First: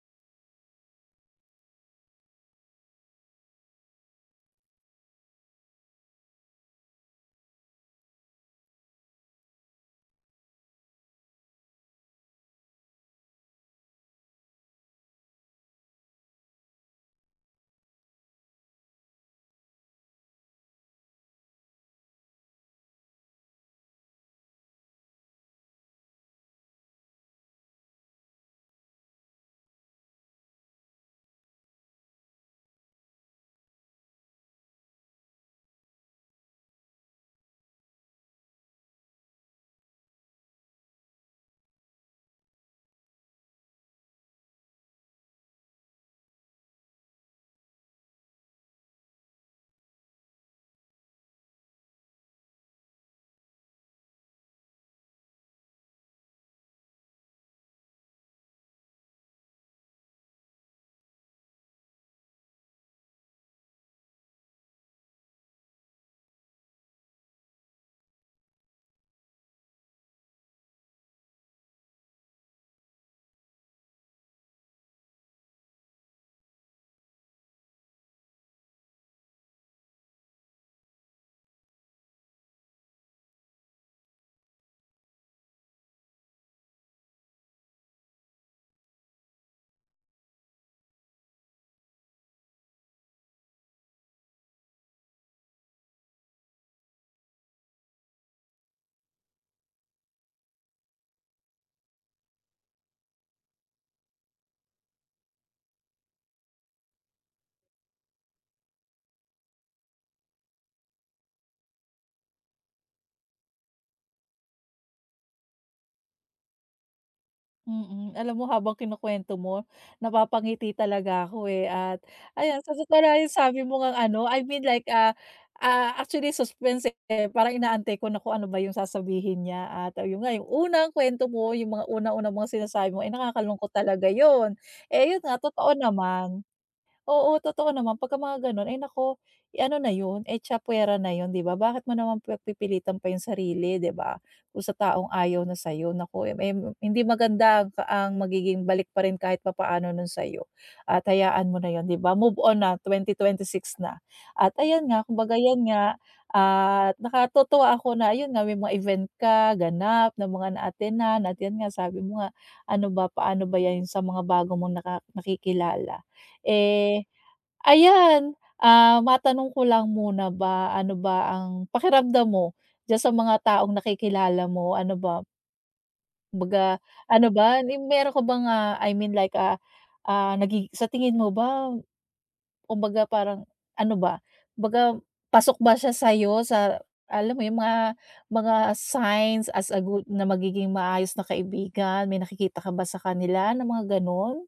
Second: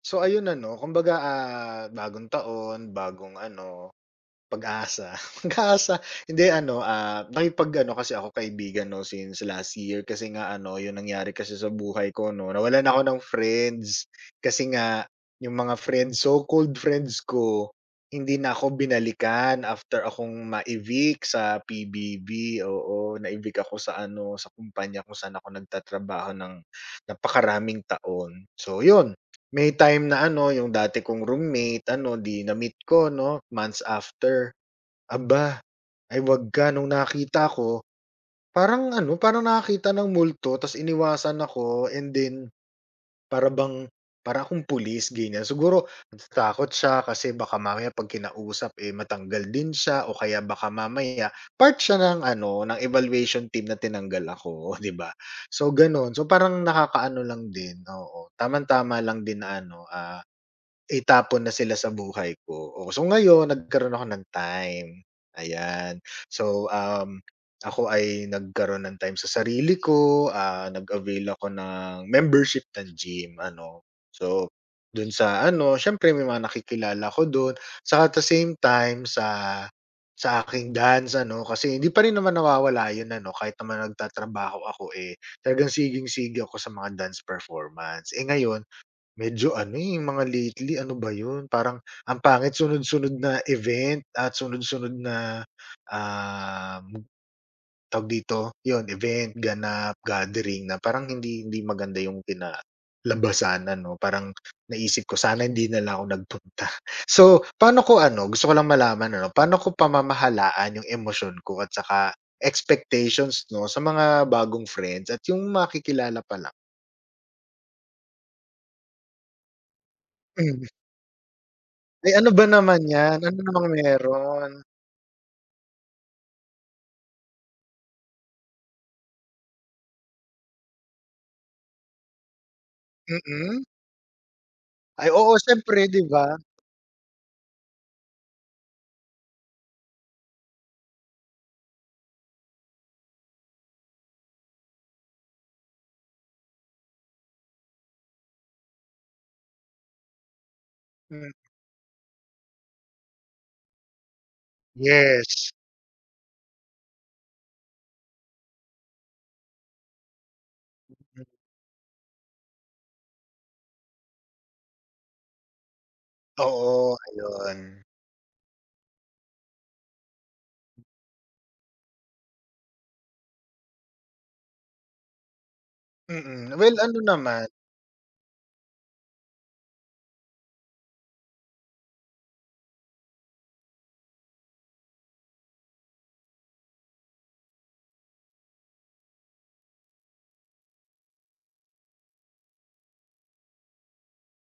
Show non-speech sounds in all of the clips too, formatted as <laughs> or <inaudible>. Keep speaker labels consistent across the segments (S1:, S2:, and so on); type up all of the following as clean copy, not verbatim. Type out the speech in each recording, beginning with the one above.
S1: So ayun ano, kumbaga, bagong taon, bagong ano, pag-asa. <laughs> Pag-asa, hindi ano, nakipag-ano kasi ako kaibigan 'no since last year kasi nga ano, yung nangyari kasi sa buhay ko 'no, nawalan ako ng friends. Kasi nga yung mga friends, so-called friends ko, hindi na ako binalikan after akong ma-evict sa PBB, oo. Na-evict ako sa ano, sa kumpanya kung saan ako nagtatrabaho ng napakaraming taon. So yun. May time na ano, yung dati kong roommate ano, 'di na-meet ko 'no, months after. Aba, ay 'wag ka nung nakita ko, parang ano, parang nakakita ng multo ta's iniwasan ako and then para bang para akong pulis, ganiyan. Siguro natatakot siya kasi baka mamaya 'pag kinausap, eh, matanggal din siya o kaya baka mamaya part siya ng ano, ng evaluation team na tinanggal ako, <laughs> 'di ba? So gano'n, so parang nakakaano lang din, oo. Tamang-tama lang din na ano, ah, itapon na sila sa buhay ko. Oo, so ngayon nagkaroon ako ng time, ayan. So, ako ay nagkaroon ng time sa sarili ko, nag-avail ako ng membership ng gym ano. So, dun sa ano, siyempre may mga nakikilala ko dun, sa at the same time sa aking dance ano, kasi hindi pa rin naman nawawala yun ano, kahit naman nagtatrabaho ako, eh, talagang sigang-siga ako sa mga dance performance. Eh, ngayon medyo ano, eh, yung mga lately ano ba yun, parang ang pangit sunod-sunod na event at sunod-sunod na, um, tawag dito, yun event, ganap, gathering na parang hindi hindi maganda yung kinalabasan ano, parang naisip ko sana hindi na lang ako nagpunta. <laughs> So, paano ko ano, gusto ko lang malaman ano, paano ko pamamahalaan yung emosyon ko at saka expectations 'no, sa mga bagong friends at yung makikilala pa
S2: Mm. Alam mo habang kinukuwento mo,
S1: lang?
S2: napapangiti talaga ako, eh, at
S1: Ay ano ba
S2: ayan sa
S1: naman
S2: totoo
S1: 'yan,
S2: lang yung
S1: ano
S2: sabi
S1: namang
S2: mo ngang ano,
S1: meron?
S2: actually suspense, eh, parang inaantay ko na kung ano ba yung sasabihin niya at ayun nga, yung unang kuwento mo, yung mga una-unang mga sinasabi mo, eh,
S1: Mm.
S2: nakakalungkot talaga yun.
S1: Ay
S2: Eh, yun
S1: oo
S2: nga totoo
S1: siyempre 'di ba?
S2: naman. Oo, totoo naman pagka mga gano'n, ay naku, ano na 'yun, echa puwera na 'yun, 'di ba? Bakit mo naman pipilitan pa 'yung sarili, 'di ba? Kung sa taong ayaw na sa'yo, naku, eh, hindi maganda ang ang magiging balik pa rin kahit papaano nun sa'yo at
S1: Hmm,
S2: hayaan mo na 'yun, 'di ba? Move on na, 6 na at ayan nga, kumbaga
S1: yes.
S2: 'yan nga at nakatutuwa ako na ayun nga, may mga event ka, ganap na mga
S1: Hmm.
S2: naatenan at 'yan nga, sabi mo nga, ano ba, paano ba 'yan sa mga bago mong nakikilala.
S1: Oo,
S2: Eh,
S1: ayun.
S2: ayan, ah, matanong ko lang muna ba, ano ba ang pakiramdam mo diyan sa mga taong nakikilala mo? Ano ba,
S1: Mm, well
S2: kumbaga
S1: ano
S2: ano
S1: naman.
S2: ba, yung meron ka bang, nagi sa tingin mo ba kumbaga parang ano ba, kumbaga pasok ba siya sa'yo sa alam mo yung mga signs as a good na magiging maayos na kaibigan, may nakikita ka ba sa kanila na mga gano'n?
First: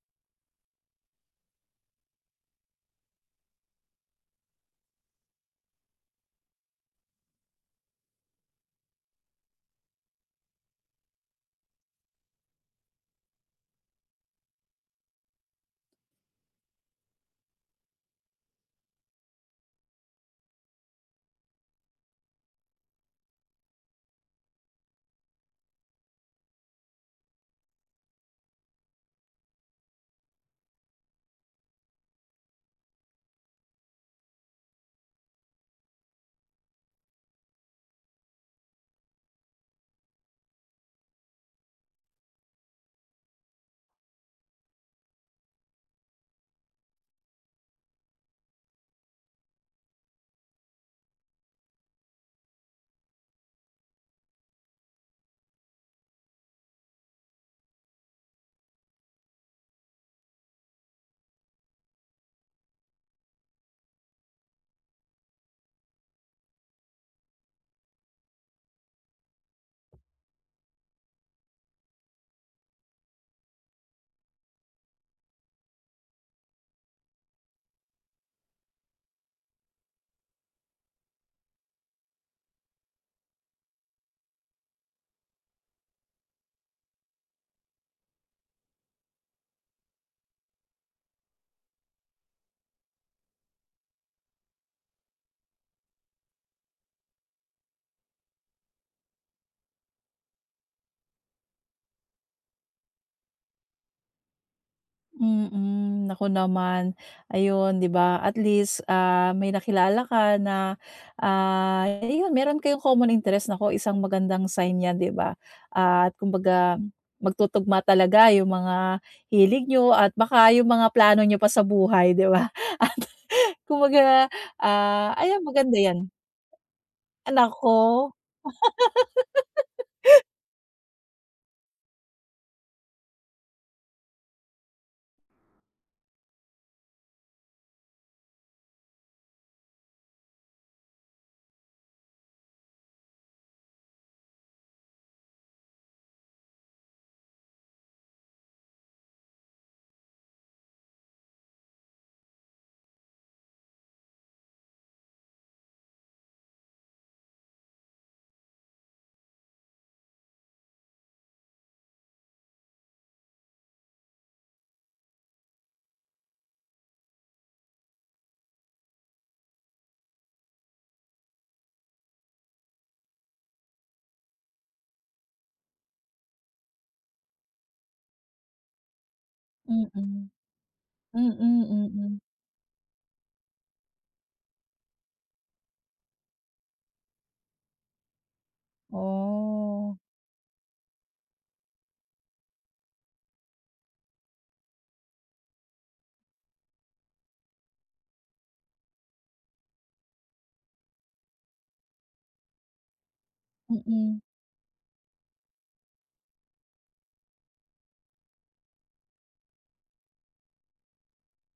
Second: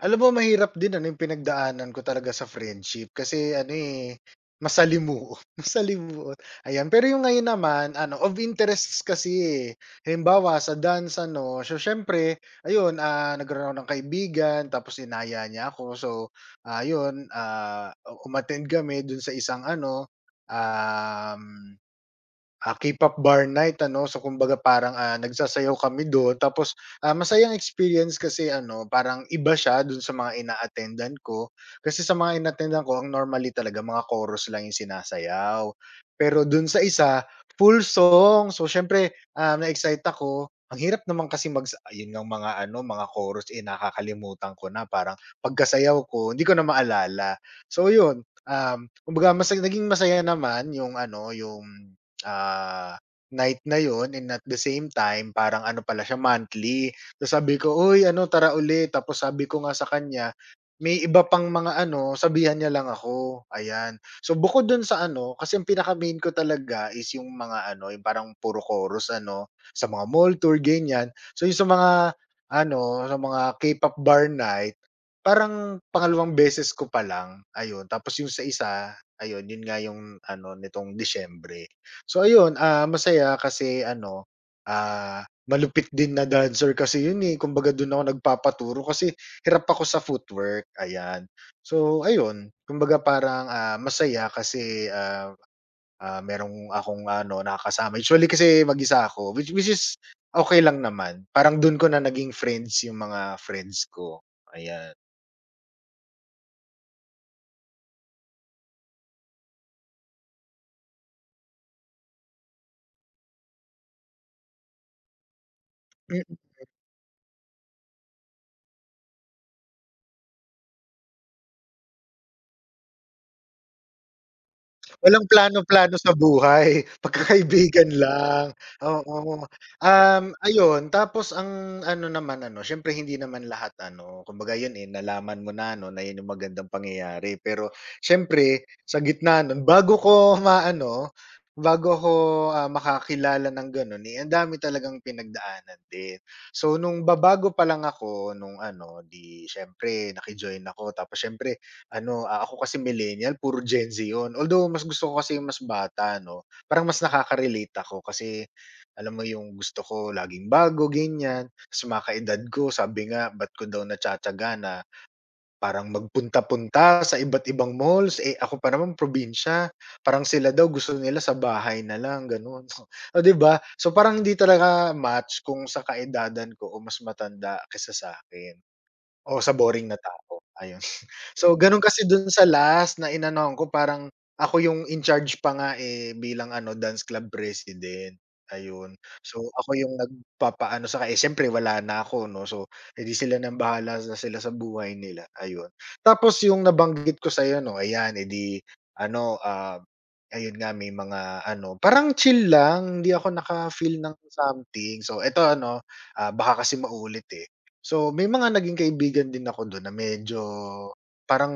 S1: Alam mo mahirap din ano yung pinagdaanan ko talaga sa friendship kasi ano, eh, masalimuot, <laughs> masalimuot, ayan. Pero yung ngayon naman ano, of interests kasi, eh. Halimbawa sa dance ano, so siyempre ayun, nagkaroon ako ng kaibigan tapos inaya niya ako so, ah, ah, umattend kami dun sa isang ano, um ah, K-pop bar night ano, so kumbaga parang, nagsasayaw kami dun tapos, masayang experience kasi ano, parang iba siya dun sa mga ina-attendan ko. Kasi sa mga inattendan ko ang normally talaga mga chorus lang yung sinasayaw. Pero dun sa isa, full song. So siyempre, na-excite ako. Ang hirap naman kasi yun ngang mga ano, mga chorus, eh, nakakalimutan ko na parang pagkasayaw ko hindi ko na maalala. So yun, kumbaga naging masaya naman yung ano, yung ah, night na yon, and at the same time parang ano pala siya monthly. Tapos sabi ko, "Uy ano tara ulit." Tapos sabi ko nga sa kanya, may iba pang mga ano, sabihan niya lang ako, ayan. So bukod dun sa ano, kasi yung pinaka-main ko talaga is yung mga ano, yung parang puro chorus ano, sa mga mall tour ganyan. So yung sa mga ano, sa mga K-pop bar night, parang pangalawang beses ko pa lang, ayun. Tapos yung sa isa, ayun yun nga yung ano nitong Disyembre. So ayun, masaya kasi ano, malupit din na dancer kasi yun, eh, kumbaga dun ako nagpapaturo kasi hirap ako sa footwork, ayan. So ayun, kumbaga parang, masaya kasi, merong akong ano, nakakasama. Usually kasi mag-isa ako which is okay lang naman. Parang dun ko na naging friends yung mga friends ko, ayan.
S2: Mm, naku naman. Ayun, 'di ba, at least, ah, may nakilala ka na, ah, ayun meron kayong common interest, nako isang magandang sign 'yan, 'di ba? Ah, at kumbaga magtutugma talaga yung mga hilig niyo at baka yung mga plano niyo pa sa buhay, 'di ba? <laughs> At kumbaga, ah,
S1: Walang
S2: ayan maganda
S1: plano-plano
S2: 'yan.
S1: sa buhay, <laughs>
S2: Ah, naku.
S1: pagkakaibigan lang, oo. Ayun tapos ang ano naman ano, siyempre hindi naman lahat ano, kumbaga yun, eh, nalaman mo na ano na yun yung magandang pangyayari pero siyempre sa gitna nun bago ko maano, bago ko ah, makakilala ng gano'n, eh, ang dami talagang pinagdaanan din. So nung babago pa lang ako nung ano, 'di siyempre nakijoin ako tapos siyempre ano, ako kasi millennial puro Gen Z 'yun. Although mas gusto ko kasi yung mas bata 'no, parang mas nakaka-relate ako kasi alam mo yung gusto ko laging bago ganiyan. Sa mga kaedad ko sabi nga ba't ko daw natiyatiyaga na parang magpunta-punta sa iba't ibang malls, eh, ako pa naman probinsya. Parang sila daw gusto nila sa bahay na lang gano'n. Oh, <laughs> 'di ba? So parang hindi talaga match kung sa kaedadan ko o mas matanda kaysa sa akin o sa boring na
S2: Mm.
S1: tao, ayun.
S2: Mm,
S1: So,
S2: mm.
S1: gano'n kasi
S2: mm.
S1: dun sa last na inanohan ko parang ako yung in charge pa nga, eh, bilang ano dance club president, ayun. So, ako yung
S2: Oh,
S1: nagpapaano saka, eh, siyempre wala na ako 'no, so, edi sila ng bahala na sila sa buhay nila, ayun. Tapos yung nabanggit ko sa'yo 'no, ayan, eh, di ano, ayun nga may mga ano, parang chill lang, hindi ako naka-feel ng
S2: mm,
S1: something. So, eto ano, baka kasi maulit, eh. So, may mga naging kaibigan din ako do'n na medyo parang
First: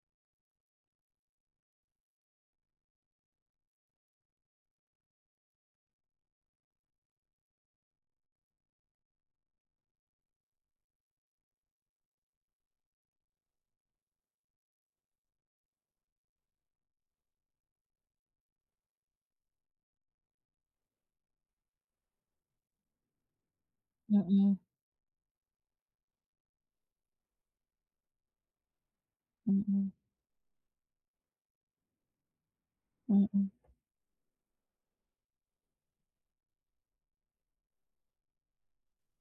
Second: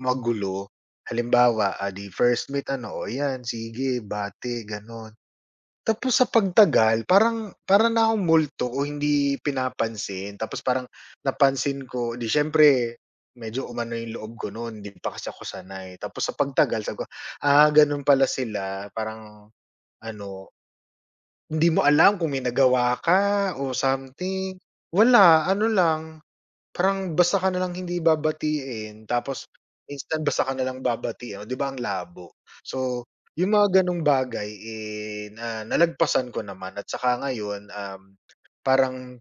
S1: magulo. Halimbawa, di first meet ano, "O yan sige bati," gano'n. Tapos sa pagtagal parang parang na akong multo o hindi pinapansin tapos parang napansin ko, di siyempre medyo umano yung loob ko no'n, hindi pa kasi ako sanay. Tapos sa pagtagal sabi ko, "Ah, gano'n pala sila." Parang ano, hindi mo alam kung may nagawa ka o
S2: mm,
S1: something. Wala, ano lang parang basta ka nalang hindi babatiin tapos
S2: mm,
S1: instant basta ka nalang babati, oh, 'di ba ang labo? So,
S2: mm, mm.
S1: yung mga gano'ng bagay, eh, na nalagpasan ko naman at saka ngayon, parang,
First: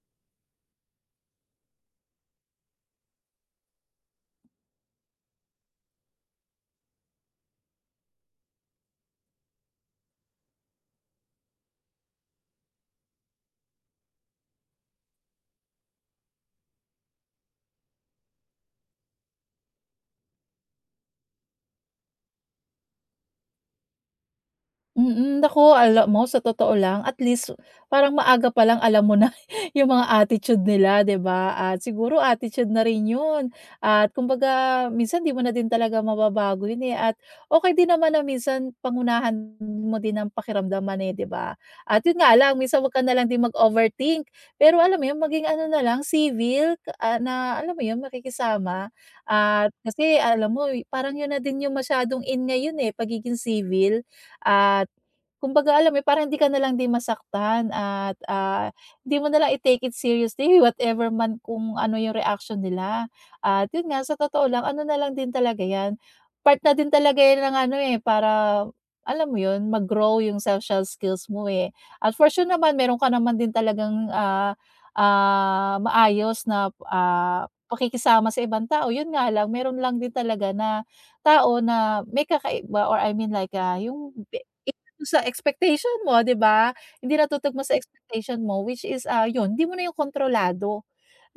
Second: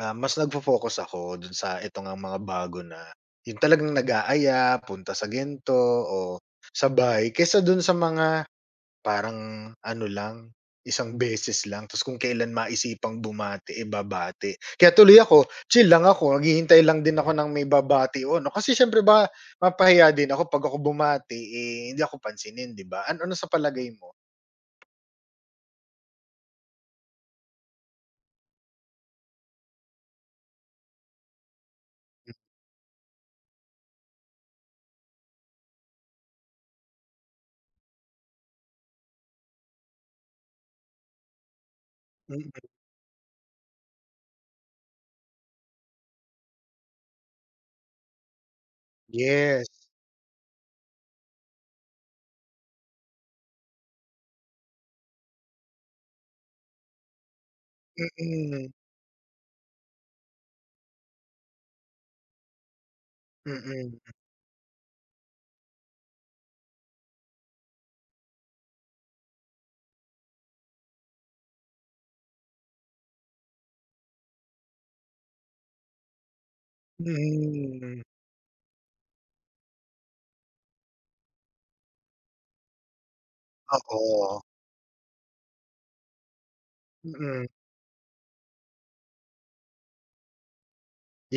S1: mas nagfo-focus ako dun sa ito ngang mga bago na yung talagang nag-aaya, punta sa ganito o sa bahay kaysa dun sa mga parang ano lang, isang beses lang. Tapos kung kailan maisipang bumati, eh, babati. Kaya tuloy ako, chill lang ako, naghihintay lang din ako ng may babati o ano, kasi siyempre ba mapahiya din ako 'pag ako bumati, eh, hindi ako pansinin, 'di ba? Ano ano sa palagay mo?
S2: Mm, naku alam mo sa totoo lang at least parang maaga pa lang alam mo na <laughs> yung mga attitude nila 'di ba at siguro attitude na rin yun at kumbaga minsan di mo na din talaga mababago yun, eh, at okay din naman na minsan pangunahan mo din ang pakiramdaman, eh, 'di ba? At yun nga
S1: Mm,
S2: lang minsan wag ka na lang din mag-overthink pero alam mo yun maging ano na lang civil, ah, na alam mo yun makikisama
S1: yes.
S2: at kasi alam mo parang yun na din yung masyadong in ngayon, eh, pagiging civil at kumbaga alam mo yun, parang hindi ka na lang din masaktan at, ah,
S1: Mm,
S2: hindi mo na lang i-take it seriously <laughs> whatever man kung ano yung reaction nila. At yun
S1: mm,
S2: nga, sa totoo lang ano na lang din talaga yan, part na din talaga yan ng ano, eh, para alam mo yun, mag-grow yung social skills mo, eh. At for sure naman meron ka naman din talagang, maayos na, ah,
S1: mm,
S2: pakikisama sa ibang tao. Yun nga lang, meron lang din talaga na tao na may kakaiba or yung
S1: oo,
S2: sa expectation mo, 'di ba? Hindi
S1: mm,
S2: natutugma sa expectation mo which is, ah, 'yun, hindi mo na yung kontrolado,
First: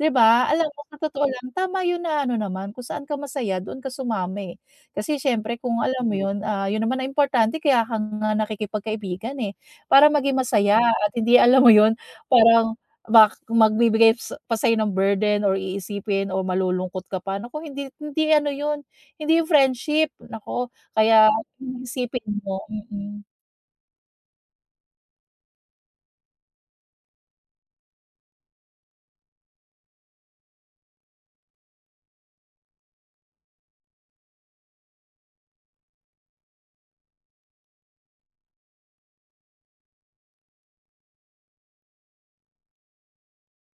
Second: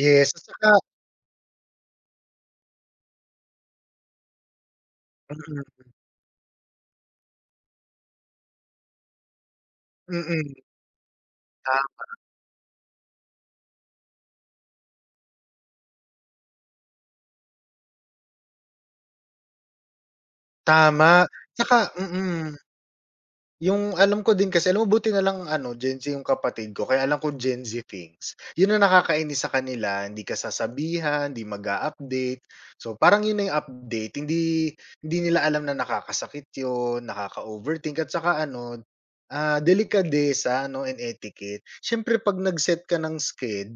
S2: 'di
S1: at
S2: ba? Alam
S1: saka
S2: mo sa totoo lang tama 'yun na ano naman kung saan ka masaya doon ka sumama, eh. Kasi siyempre kung
S1: mm,
S2: alam mo 'yun, ah, 'yun naman ang importante kaya ka nga nakikipagkaibigan, eh, para maging
S1: mm,
S2: masaya at hindi alam mo
S1: ta
S2: 'yun, parang bak magbibigay sa pa sa'yo ng burden or iisipin o malulungkot ka pa. Naku hindi hindi ano 'yun, hindi 'yun friendship, naku.
S1: tama.
S2: Kaya
S1: Saka. Tsaka
S2: isipin mo.
S1: mm.
S2: Mm.
S1: Yung alam ko din kasi alam mo buti na lang ano Gen Z yung kapatid ko kaya alam ko Gen Z things. Yun ang nakakainis sa kanila hindi ka sasabihan, hindi mag update. So parang yun na yung update, hindi hindi nila alam na nakakasakit yun, nakaka-overthink at saka ano, delikadesa ano and etiquette. Siyempre 'pag nag-set ka ng sked,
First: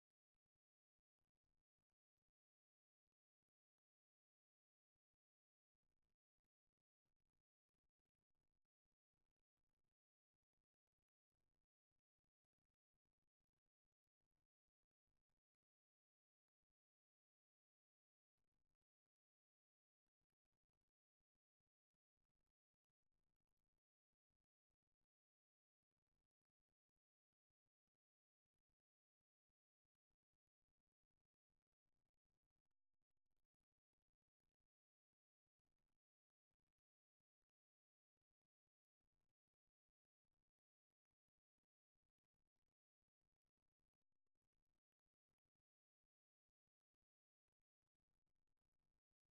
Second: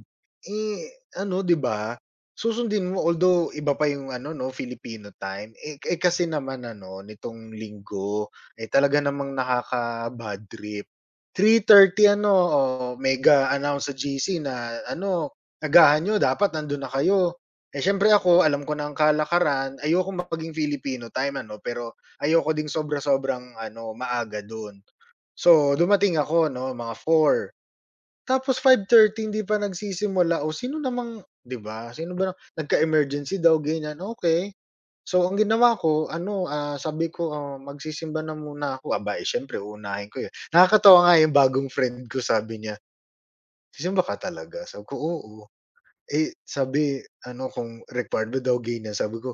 S1: eh, ano 'di ba, susundin mo although iba pa yung ano 'no Filipino time, eh, kasi naman ano nitong linggo, eh, talaga namang nakaka-bad trip. 3:30 ano, oh, mega-announce sa GC na ano, "Agahan nyo, dapat nandun na kayo." Eh, siyempre ako alam ko na ang kalakaran, ayokong maging Filipino time ano, pero ayoko ding sobra-sobrang ano, maaga dun. So, dumating ako 'no, mga four, tapos 5:30 hindi pa nagsisimula, oh, sino namang 'di ba, sino ba nagka-emergency daw ganyan, okay. So, ang ginawa ko ano, sabi ko, "Magsisimba na muna ako." Aba, eh, siyempre uunahin ko 'yun. Nakakatawa nga 'yung bagong friend ko sabi niya, "Sisimba ka talaga?" Sabi ko, "Oo." Eh, sabi ano kung required ba daw ganyan, sabi ko,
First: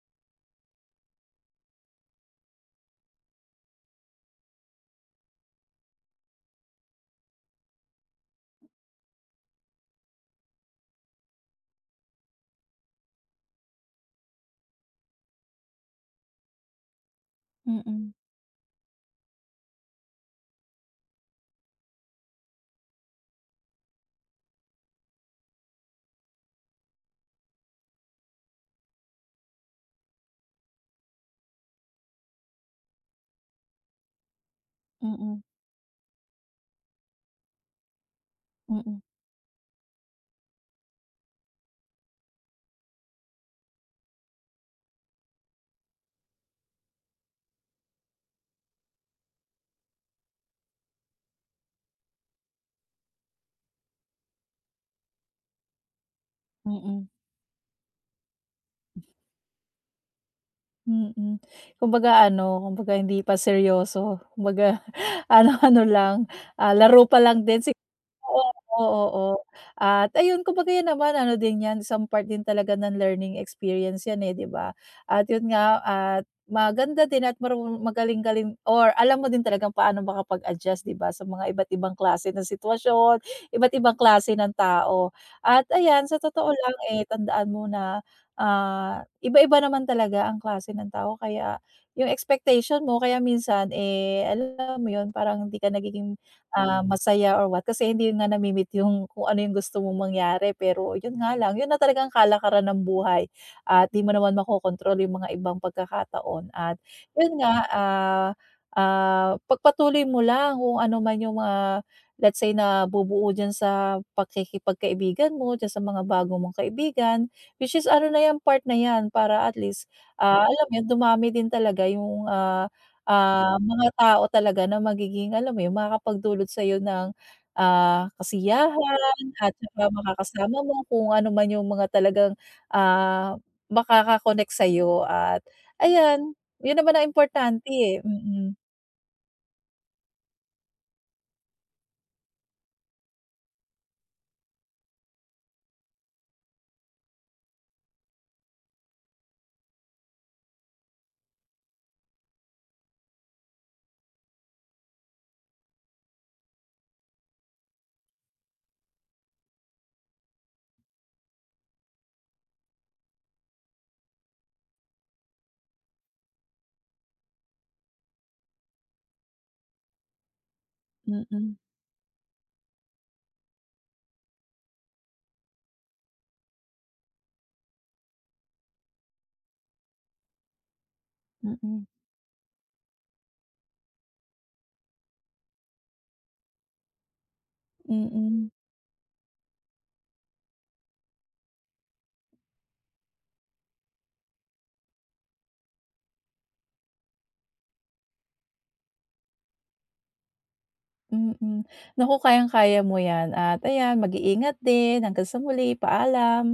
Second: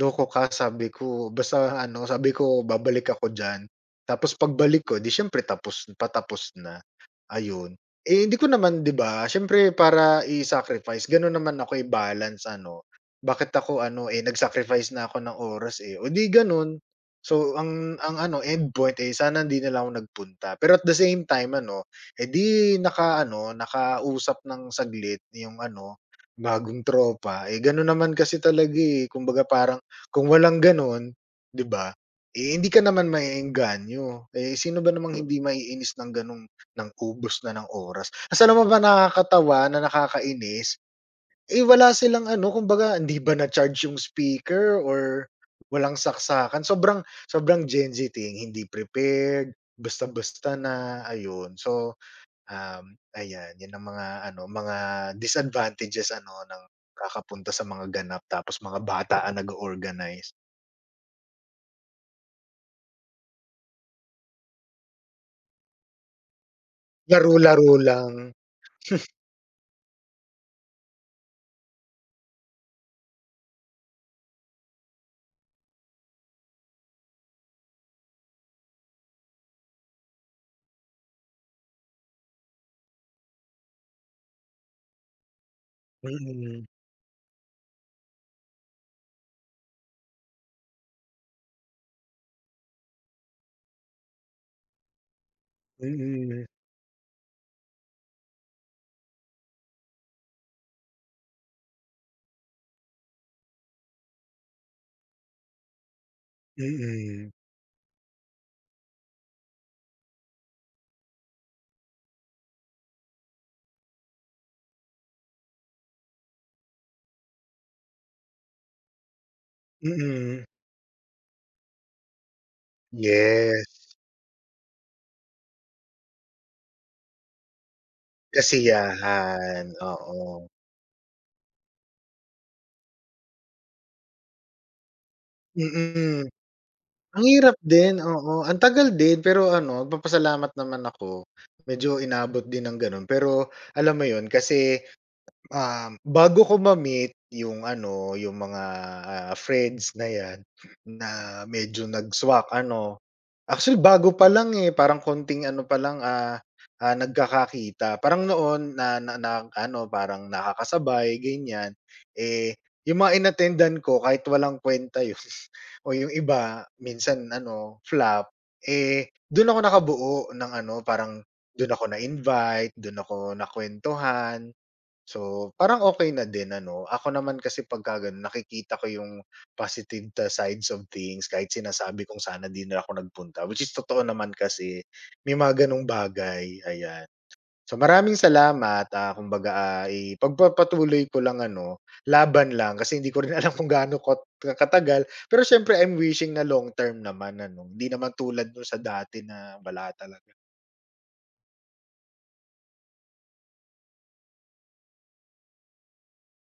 S1: "Loko ka." Sabi ko, "Basta ano," sabi ko, "babalik ako diyan." Tapos pagbalik ko 'di siyempre tapos patapos na. Ayun. Eh, hindi ko naman 'di ba, siyempre para i-sacrifice gano'n naman ako, eh, balance ano, bakit ako ano, eh, nag-sacrifice na ako ng oras, eh, o 'di gano'n. So ang
S2: Mm,
S1: ang ano end point, eh, sana hindi na lang ako nagpunta. Pero at the same time ano, eh, 'di nakausap ng saglit yung ano, bagong tropa, eh, gano'n naman kasi talaga, eh. Kumbaga parang kung walang gano'n, 'di ba, eh, hindi ka naman maeengganyo. Eh, sino ba namang hindi
S2: mm,
S1: maiinis ng gano'ng ng ubos na ng oras. Ta's alam mo ba
S2: mm,
S1: nakakatawa na nakakainis, eh, wala silang ano kumbaga hindi ba na-charge yung speaker or walang saksakan. Sobrang sobrang Gen Z thing, hindi prepared, basta-basta na, ayun. So, ayan, 'yun ang mga ano, mga disadvantages ano ng kakapunta sa mga ganap tapos mga bata ang nag organize.
S2: mm, mm. Kumbaga ano, kumbaga hindi pa seryoso, kumbaga <laughs> ano-ano lang, ah, laro pa lang din si
S1: Laro-laro lang.
S2: oo, oo. Oo. At ayun, kumbaga yan naman ano din yan, isang part din talaga ng learning experience yan, eh, 'di ba? At yun nga, at maganda din at marunong magaling-galing or alam mo din talagang paano makapag-adjust, 'di ba, sa mga iba't ibang klase ng sitwasyon, iba't ibang klase ng tao. At ayan, sa totoo
S1: Mm,
S2: lang, eh, tandaan mo na ah, iba-iba naman talaga ang klase ng tao kaya yung expectation mo kaya minsan, eh, alam mo yun parang hindi ka nagiging,
S1: mm,
S2: ah, masaya or what kasi hindi nga nami-meet yung kung ano yung gusto mong mangyari pero yun nga lang, yun na talaga ang kalakaran ng buhay at di mo naman makokontrol yung mga ibang pagkakataon at
S1: mm,
S2: yun nga, pagpatuloy mo lang kung ano man yung mga let's say nabubuo diyan sa pakikipagkaibigan mo, diyan sa mga bago mong kaibigan. Which is ano na 'yan, part na 'yan para at least,
S1: mm.
S2: ah, alam mo 'yun, dumami din talaga yung,
S1: Yes.
S2: mga tao talaga na magiging alam mo 'yun, makakapagdulot sa'yo ng, ah, kasiyahan at
S1: Kasiyahan,
S2: saka
S1: oo.
S2: makakasama mo kung ano man yung mga talagang, ah, makaka-connect sa'yo at
S1: Mm,
S2: ayan, 'yun naman ang
S1: ang hirap
S2: importante, eh.
S1: din, oo. Ang tagal din pero ano, nagpapasalamat naman ako, medyo inabot din ng gano'n. Pero alam mo 'yun kasi, bago ko ma-meet yung ano, yung mga, friends na 'yan na medyo nag-swak ano. Actually, bago pa lang, eh, parang konting ano pa lang, nagkakakita. Parang noon na na na ano, parang nakakasabay ganyan. Eh, yung mga inattendan ko kahit walang kwenta yun <laughs> o yung iba minsan ano, flap, eh, dun ako nakabuo ng ano, parang
S2: Mm,
S1: dun ako na-invite, dun ako nakuwentuhan. So, parang okay na din ano. Ako naman kasi pagka gano'n nakikita ko yung positive the sides of things kahit
S2: mm,
S1: sinasabi kong sana di na ako nagpunta, which is totoo naman kasi may mga gano'ng bagay, ayan. So, maraming salamat, kumbaga, ipagpapatuloy ko lang ano, laban lang kasi hindi ko rin <laughs> alam kung gaano kot katagal. Pero siyempre I'm wishing na long term naman ano, hindi naman tulad nung sa dati na wala tala
S2: mm, mm. Naku, kayang-kaya mo 'yan at ayan, mag-iingat din. Hanggang sa muli, paalam.